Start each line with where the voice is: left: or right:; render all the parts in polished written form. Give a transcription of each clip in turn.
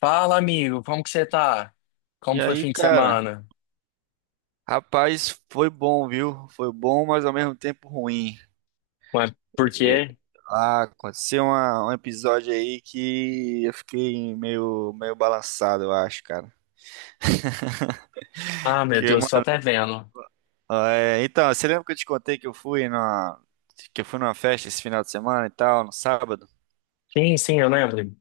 left: Fala, amigo, como que você tá?
right: E
left: Como foi o
right: aí,
left: fim de
right: cara,
left: semana?
right: rapaz, foi bom, viu? Foi bom, mas ao mesmo tempo ruim.
left: Ué, por
right: É,
left: quê?
right: aconteceu um episódio aí que eu fiquei meio balançado, eu acho, cara.
left: Ah, meu
right: Que,
left: Deus, tô
right: mano,
left: até vendo.
right: então, você lembra que eu te contei que eu fui numa festa esse final de semana e tal, no sábado?
left: Sim, sim, eu lembro.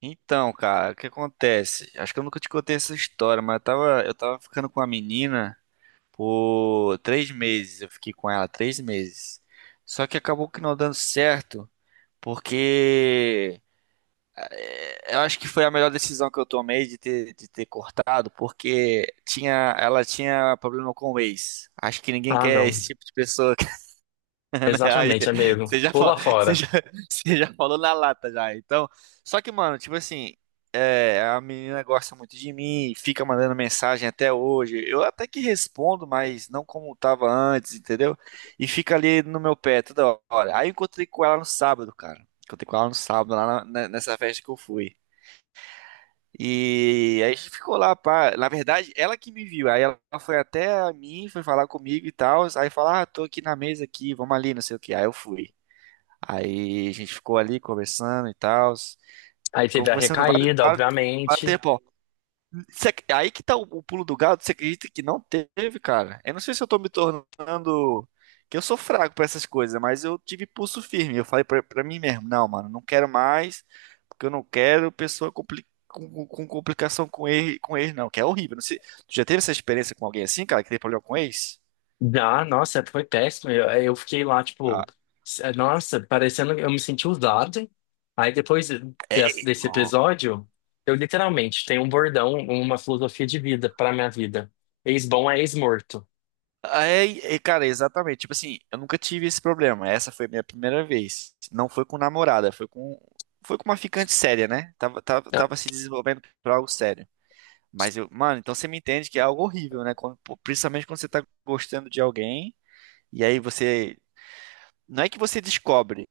right: Então, cara, o que acontece? Acho que eu nunca te contei essa história, mas eu tava ficando com a menina por 3 meses. Eu fiquei com ela 3 meses. Só que acabou que não dando certo. Porque eu acho que foi a melhor decisão que eu tomei de ter, cortado, porque ela tinha problema com o ex. Acho que ninguém
left: Ah,
right: quer
left: não.
right: esse tipo de pessoa, né? Aí,
left: Exatamente, amigo.
right: você já, fa-
left: Pula
right: você
left: fora.
right: já, você já falou na lata já. Então, só que, mano, tipo assim, a menina gosta muito de mim, fica mandando mensagem até hoje. Eu até que respondo, mas não como tava antes, entendeu? E fica ali no meu pé toda hora. Aí eu encontrei com ela no sábado, cara. Encontrei com ela no sábado, lá nessa festa que eu fui. E aí a gente ficou lá, pá. Na verdade, ela que me viu. Aí ela foi até a mim, foi falar comigo e tal. Aí falar, ah, tô aqui na mesa aqui, vamos ali, não sei o que. Aí eu fui. Aí a gente ficou ali conversando e tal.
left: Aí
right: Ficou
left: teve a
right: conversando vários,
left: recaída,
right: vários, vários
left: obviamente.
right: tempo, ó. Aí que tá o pulo do gato, você acredita que não teve, cara? Eu não sei se eu tô me tornando. Que eu sou fraco pra essas coisas, mas eu tive pulso firme. Eu falei pra mim mesmo: não, mano, não quero mais, porque eu não quero pessoa com complicação com com ex, não, que é horrível. Não sei, tu já teve essa experiência com alguém assim, cara, que tem problema com ex?
left: Ah, nossa, foi péssimo. Eu fiquei lá, tipo,
right: Ah,
left: nossa, parecendo que eu me senti usado. Aí depois
right: é, é,
left: desse episódio, eu literalmente tenho um bordão, uma filosofia de vida pra minha vida. Ex-bom é ex-morto.
right: É, cara, exatamente. Tipo assim, eu nunca tive esse problema. Essa foi a minha primeira vez. Não foi com namorada, foi com, uma ficante séria, né? Tava,
left: Ah,
right: tava se desenvolvendo pra algo sério. Mas eu, mano, então você me entende que é algo horrível, né? Pô, principalmente quando você tá gostando de alguém, e aí você. Não é que você descobre,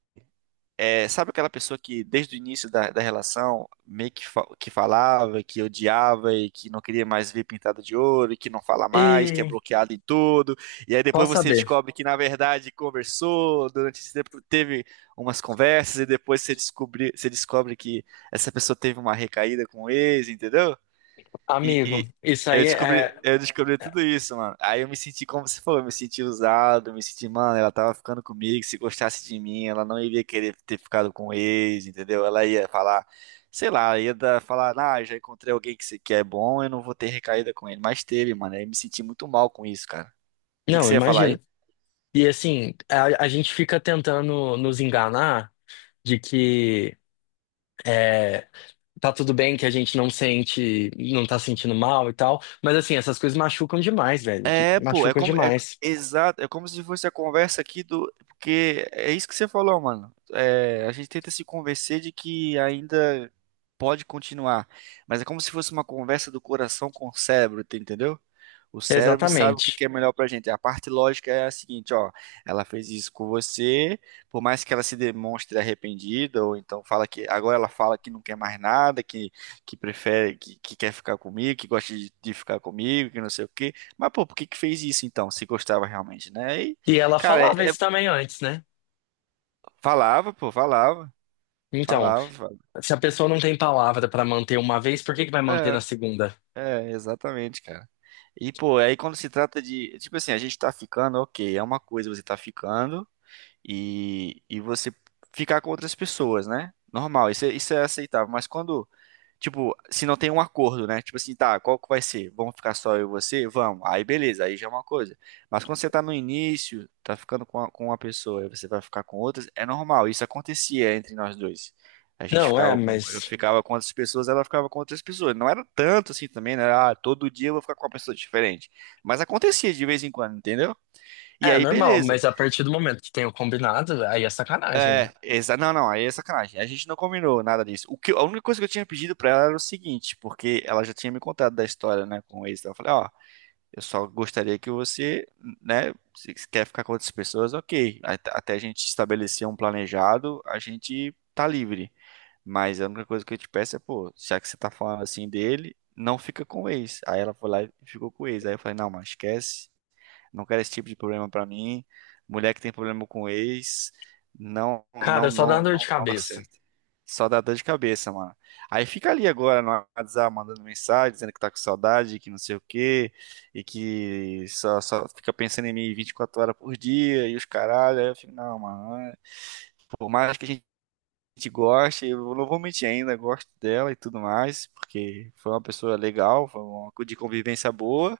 right: sabe aquela pessoa que desde o início da relação meio que falava, que odiava e que não queria mais ver pintada de ouro, e que não fala mais, que é
left: e
right: bloqueado em tudo, e aí depois
left: posso
right: você
left: saber?
right: descobre que na verdade conversou, durante esse tempo teve umas conversas e depois você descobre que essa pessoa teve uma recaída com o ex, entendeu?
left: Amigo,
right: E,
left: isso aí é.
right: eu descobri
left: é-
right: tudo isso, mano. Aí eu me senti, como você falou, eu me senti usado, eu me senti, mano, ela tava ficando comigo, se gostasse de mim, ela não iria querer ter ficado com o ex, entendeu? Ela ia falar, sei lá, falar, ah, já encontrei alguém que é bom, eu não vou ter recaída com ele. Mas teve, mano. Aí eu me senti muito mal com isso, cara. O que que
left: Não,
right: você ia falar aí?
left: imagina. E assim, a gente fica tentando nos enganar de que é, tá tudo bem, que a gente não sente, não tá sentindo mal e tal. Mas assim, essas coisas machucam demais, velho.
right: É, pô, é
left: Machucam
right: como é
left: demais.
right: exato, é como se fosse a conversa aqui do porque é isso que você falou, mano. É, a gente tenta se convencer de que ainda pode continuar, mas é como se fosse uma conversa do coração com o cérebro, tá, entendeu? O cérebro sabe o que
left: Exatamente.
right: que é melhor pra gente. A parte lógica é a seguinte, ó, ela fez isso com você, por mais que ela se demonstre arrependida ou então fala que agora ela fala que não quer mais nada, que prefere que quer ficar comigo, que gosta de ficar comigo, que não sei o quê, mas, pô, por que que fez isso então, se gostava realmente, né? E,
left: E ela
right: cara,
left: falava isso também antes, né?
right: falava, pô, falava,
left: Então.
right: falava, falava.
left: Se a pessoa não tem palavra pra manter uma vez, por que que vai manter na
right: É,
left: segunda?
right: é, exatamente, cara. E, pô, aí quando se trata de, tipo assim, a gente tá ficando, ok, é uma coisa você tá ficando, e você ficar com outras pessoas, né? Normal, isso, isso é aceitável. Mas quando, tipo, se não tem um acordo, né? Tipo assim, tá, qual que vai ser? Vamos ficar só eu e você? Vamos. Aí beleza, aí já é uma coisa. Mas quando você tá no início, tá ficando com uma pessoa e você vai ficar com outras, é normal. Isso acontecia entre nós dois. A gente
left: Não, é,
right: eu
left: mas.
right: ficava com outras pessoas, ela ficava com outras pessoas. Não era tanto assim também, né? Ah, todo dia eu vou ficar com uma pessoa diferente. Mas acontecia de vez em quando, entendeu? E
left: É
right: aí,
left: normal,
right: beleza.
left: mas a partir do momento que tem o combinado, aí é sacanagem, né?
right: Não, não, aí é sacanagem. A gente não combinou nada disso. A única coisa que eu tinha pedido pra ela era o seguinte, porque ela já tinha me contado da história, né, com o ex. Eu falei, ó, eu só gostaria que você, né, se quer ficar com outras pessoas, ok. Até a gente estabelecer um planejado, a gente tá livre. Mas a única coisa que eu te peço é, pô, já que você tá falando assim dele, não fica com o ex. Aí ela foi lá e ficou com o ex. Aí eu falei, não, mas esquece. Não quero esse tipo de problema pra mim. Mulher que tem problema com ex, não, não, não,
left: Cara, só dá dor de
right: não, não dá
left: cabeça.
right: certo. Só dá dor de cabeça, mano. Aí fica ali agora no WhatsApp mandando mensagem, dizendo que tá com saudade, que não sei o quê, e que só fica pensando em mim 24 horas por dia e os caralho. Aí eu fico, não, mano. Por mais que a gente goste, eu não vou mentir ainda, gosto dela e tudo mais, porque foi uma pessoa legal, de convivência boa.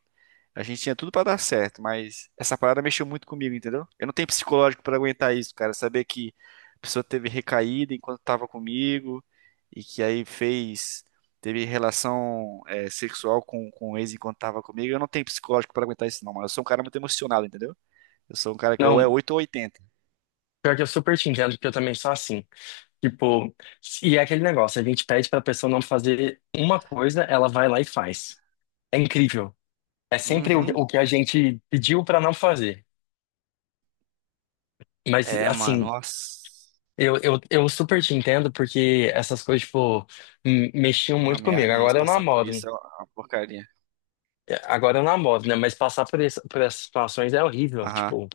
right: A gente tinha tudo pra dar certo, mas essa parada mexeu muito comigo, entendeu? Eu não tenho psicológico pra aguentar isso, cara. Saber que a pessoa teve recaída enquanto tava comigo e que aí teve relação sexual com o ex enquanto tava comigo. Eu não tenho psicológico pra aguentar isso, não, mano. Eu sou um cara muito emocionado, entendeu? Eu sou um cara que ou é
left: Não,
right: oito ou 80.
left: pior que eu super te entendo, porque eu também sou assim. Tipo, e é aquele negócio, a gente pede pra pessoa não fazer uma coisa, ela vai lá e faz. É incrível. É sempre
right: Uhum.
left: o que a gente pediu pra não fazer. Mas,
right: É, mano,
left: assim,
right: nossa.
left: eu super te entendo porque essas coisas, tipo, mexiam
right: É uma
left: muito comigo.
right: merda isso,
left: Agora eu
right: passar por
left: namoro.
right: isso é uma porcaria.
left: Agora eu namoro, né? Mas passar por, por essas situações é horrível,
right: Aham.
left: tipo.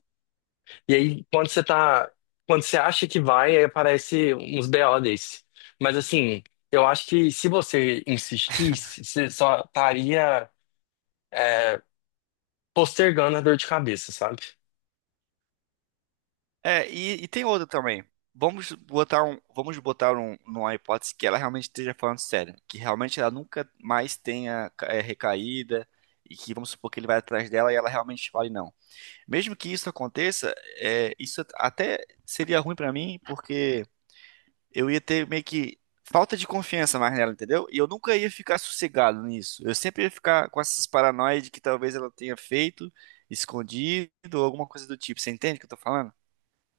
left: E aí, quando você tá. Quando você acha que vai, aí aparece uns BO desse. Mas, assim, eu acho que se você insistisse, você só estaria, é, postergando a dor de cabeça, sabe?
right: É, e tem outra também. Vamos botar um, numa hipótese que ela realmente esteja falando sério, que realmente ela nunca mais tenha recaída e que vamos supor que ele vai atrás dela e ela realmente fale não. Mesmo que isso aconteça, isso até seria ruim pra mim, porque eu ia ter meio que falta de confiança mais nela, entendeu? E eu nunca ia ficar sossegado nisso. Eu sempre ia ficar com essas paranoias de que talvez ela tenha feito escondido ou alguma coisa do tipo. Você entende o que eu tô falando?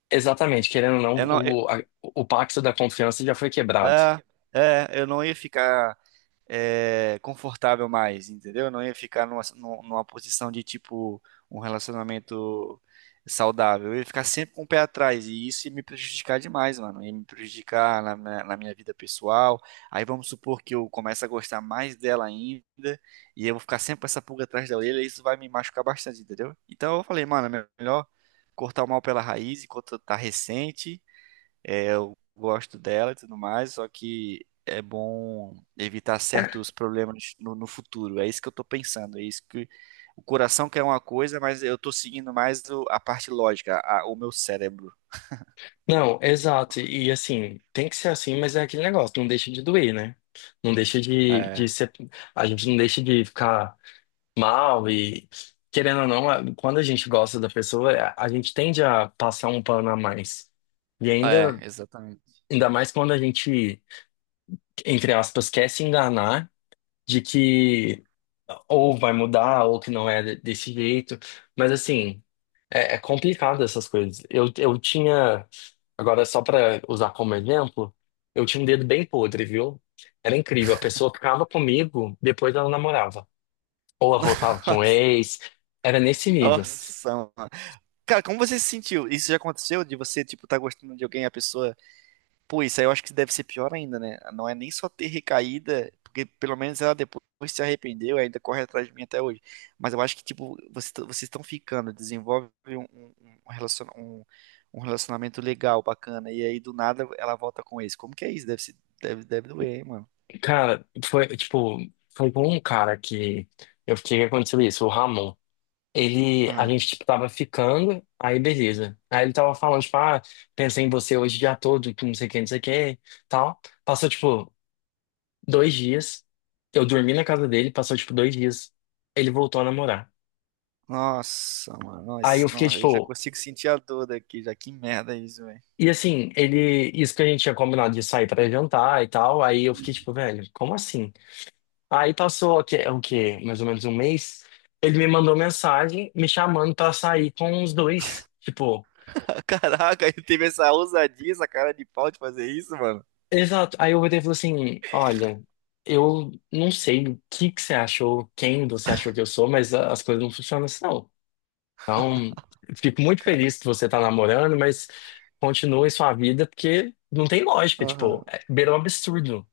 left: Exatamente, querendo ou não,
right: Eu não,
left: o pacto da confiança já foi quebrado.
right: É, eu não ia ficar confortável mais, entendeu? Eu não ia ficar numa posição de tipo um relacionamento saudável. Eu ia ficar sempre com o pé atrás e isso ia me prejudicar demais, mano. Ia me prejudicar na minha vida pessoal. Aí vamos supor que eu comece a gostar mais dela ainda e eu vou ficar sempre com essa pulga atrás da orelha e isso vai me machucar bastante, entendeu? Então eu falei, mano, é melhor cortar o mal pela raiz enquanto tá recente, eu gosto dela e tudo mais, só que é bom evitar certos problemas no futuro. É isso que eu tô pensando, é isso que o coração quer uma coisa, mas eu tô seguindo mais a parte lógica, o meu cérebro.
left: Não, exato. E assim, tem que ser assim, mas é aquele negócio, não deixa de doer, né? Não deixa
right: É,
left: de ser. A gente não deixa de ficar. Mal e querendo ou não, quando a gente gosta da pessoa, a gente tende a passar um pano a mais. E
right: é,
left: ainda,
right: exatamente.
left: ainda mais quando a gente, entre aspas, quer se enganar de que ou vai mudar ou que não é desse jeito. Mas assim, é complicado essas coisas. Eu tinha, agora só para usar como exemplo, eu tinha um dedo bem podre, viu? Era incrível. A pessoa ficava comigo, depois ela namorava. Ou ela voltava com o ex. Era nesse nível.
right: Nossa, mano. Cara, como você se sentiu? Isso já aconteceu de você, tipo, tá gostando de alguém, e a pessoa. Pô, isso aí eu acho que deve ser pior ainda, né? Não é nem só ter recaída, porque pelo menos ela depois se arrependeu e ainda corre atrás de mim até hoje. Mas eu acho que, tipo, vocês estão ficando, desenvolve um relaciona- um- um relacionamento legal, bacana, e aí do nada ela volta com esse. Como que é isso? Deve, se- deve, deve doer, hein, mano?
left: Cara, foi, tipo, foi com um cara que eu fiquei que aconteceu isso, o Ramon. Ele, a
right: Ah,
left: gente, tipo, tava ficando, aí beleza. Aí ele tava falando, tipo, ah, pensei em você hoje o dia todo, que não sei o que, não sei o que, tal. Passou, tipo, dois dias. Eu dormi na casa dele, passou, tipo, dois dias. Ele voltou a namorar.
right: nossa, mano,
left: Aí
right: nossa,
left: eu fiquei,
right: nossa, eu já
left: tipo,
right: consigo sentir a dor daqui, já que merda é isso, velho.
left: e assim, ele, isso que a gente tinha combinado de sair pra jantar e tal. Aí eu fiquei, tipo, velho, como assim? Aí passou o quê? É o quê? Mais ou menos um mês. Ele me mandou mensagem me chamando pra sair com os dois. Tipo,
right: Caraca, ele teve essa ousadia, essa cara de pau de fazer isso, mano.
left: exato. Aí eu voltei e falei assim: Olha, eu não sei o que que você achou, quem você achou que eu sou, mas as coisas não funcionam assim, não. Então, fico muito feliz que você tá namorando, mas continue sua vida, porque não tem lógica.
right: Aham.
left: Tipo, é, beira um absurdo.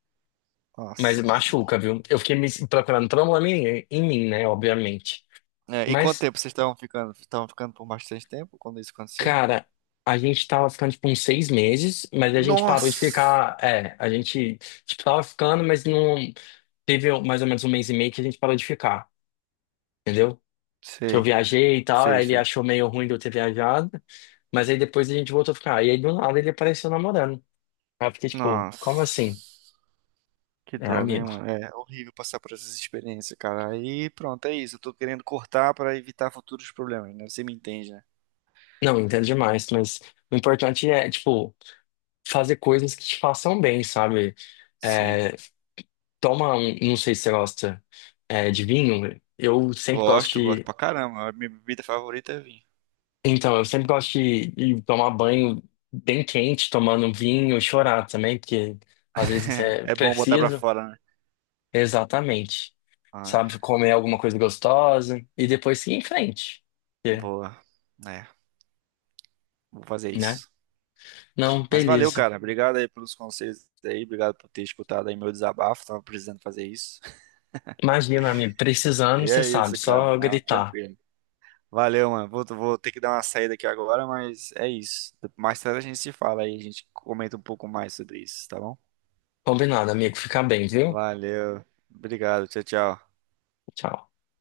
left: Mas
right: Nossa, mano.
left: machuca, viu? Eu fiquei me procurando problema em mim, né? Obviamente.
right: É, e quanto
left: Mas.
right: tempo vocês estavam ficando? Estavam ficando por bastante tempo quando isso aconteceu?
left: Cara, a gente tava ficando tipo uns seis meses, mas a gente parou de
right: Nossa!
left: ficar. É, a gente tipo, tava ficando, mas não teve mais ou menos um mês e meio que a gente parou de ficar, entendeu? Que eu
right: Sei,
left: viajei e tal,
right: sei,
left: aí ele
right: sei.
left: achou meio ruim de eu ter viajado, mas aí depois a gente voltou a ficar. E aí do nada ele apareceu namorando. Aí eu fiquei tipo, como assim?
right: Nossa, que
left: É
right: droga, hein,
left: amigo.
right: mano? É horrível passar por essas experiências, cara. Aí pronto, é isso. Eu tô querendo cortar pra evitar futuros problemas, né? Você me entende, né?
left: Não, entendo demais, mas o importante é, tipo, fazer coisas que te façam bem, sabe?
right: Sim.
left: É, toma um, não sei se você gosta de vinho, eu sempre gosto
right: Gosto, gosto
left: de,
right: pra caramba. A minha bebida favorita é vinho.
left: então, eu sempre gosto de tomar banho bem quente, tomando um vinho, e chorar também, porque às vezes é
right: É bom botar pra
left: preciso,
right: fora, né?
left: exatamente,
right: Ah,
left: sabe, comer alguma coisa gostosa e depois seguir em frente, porque,
right: boa. É, vou fazer
left: né?
right: isso.
left: Não,
right: Mas valeu,
left: beleza.
right: cara. Obrigado aí pelos conselhos aí. Obrigado por ter escutado aí meu desabafo. Tava precisando fazer isso.
left: Imagina, amigo, precisando,
right: E
left: você
right: é
left: sabe,
right: isso, cara.
left: só
right: Não,
left: gritar.
right: tranquilo. Valeu, mano. Vou ter que dar uma saída aqui agora, mas é isso. Mais tarde a gente se fala aí, a gente comenta um pouco mais sobre isso, tá bom?
left: Combinado, amigo, fica bem, viu?
right: Valeu. Obrigado. Tchau, tchau.
left: Tchau.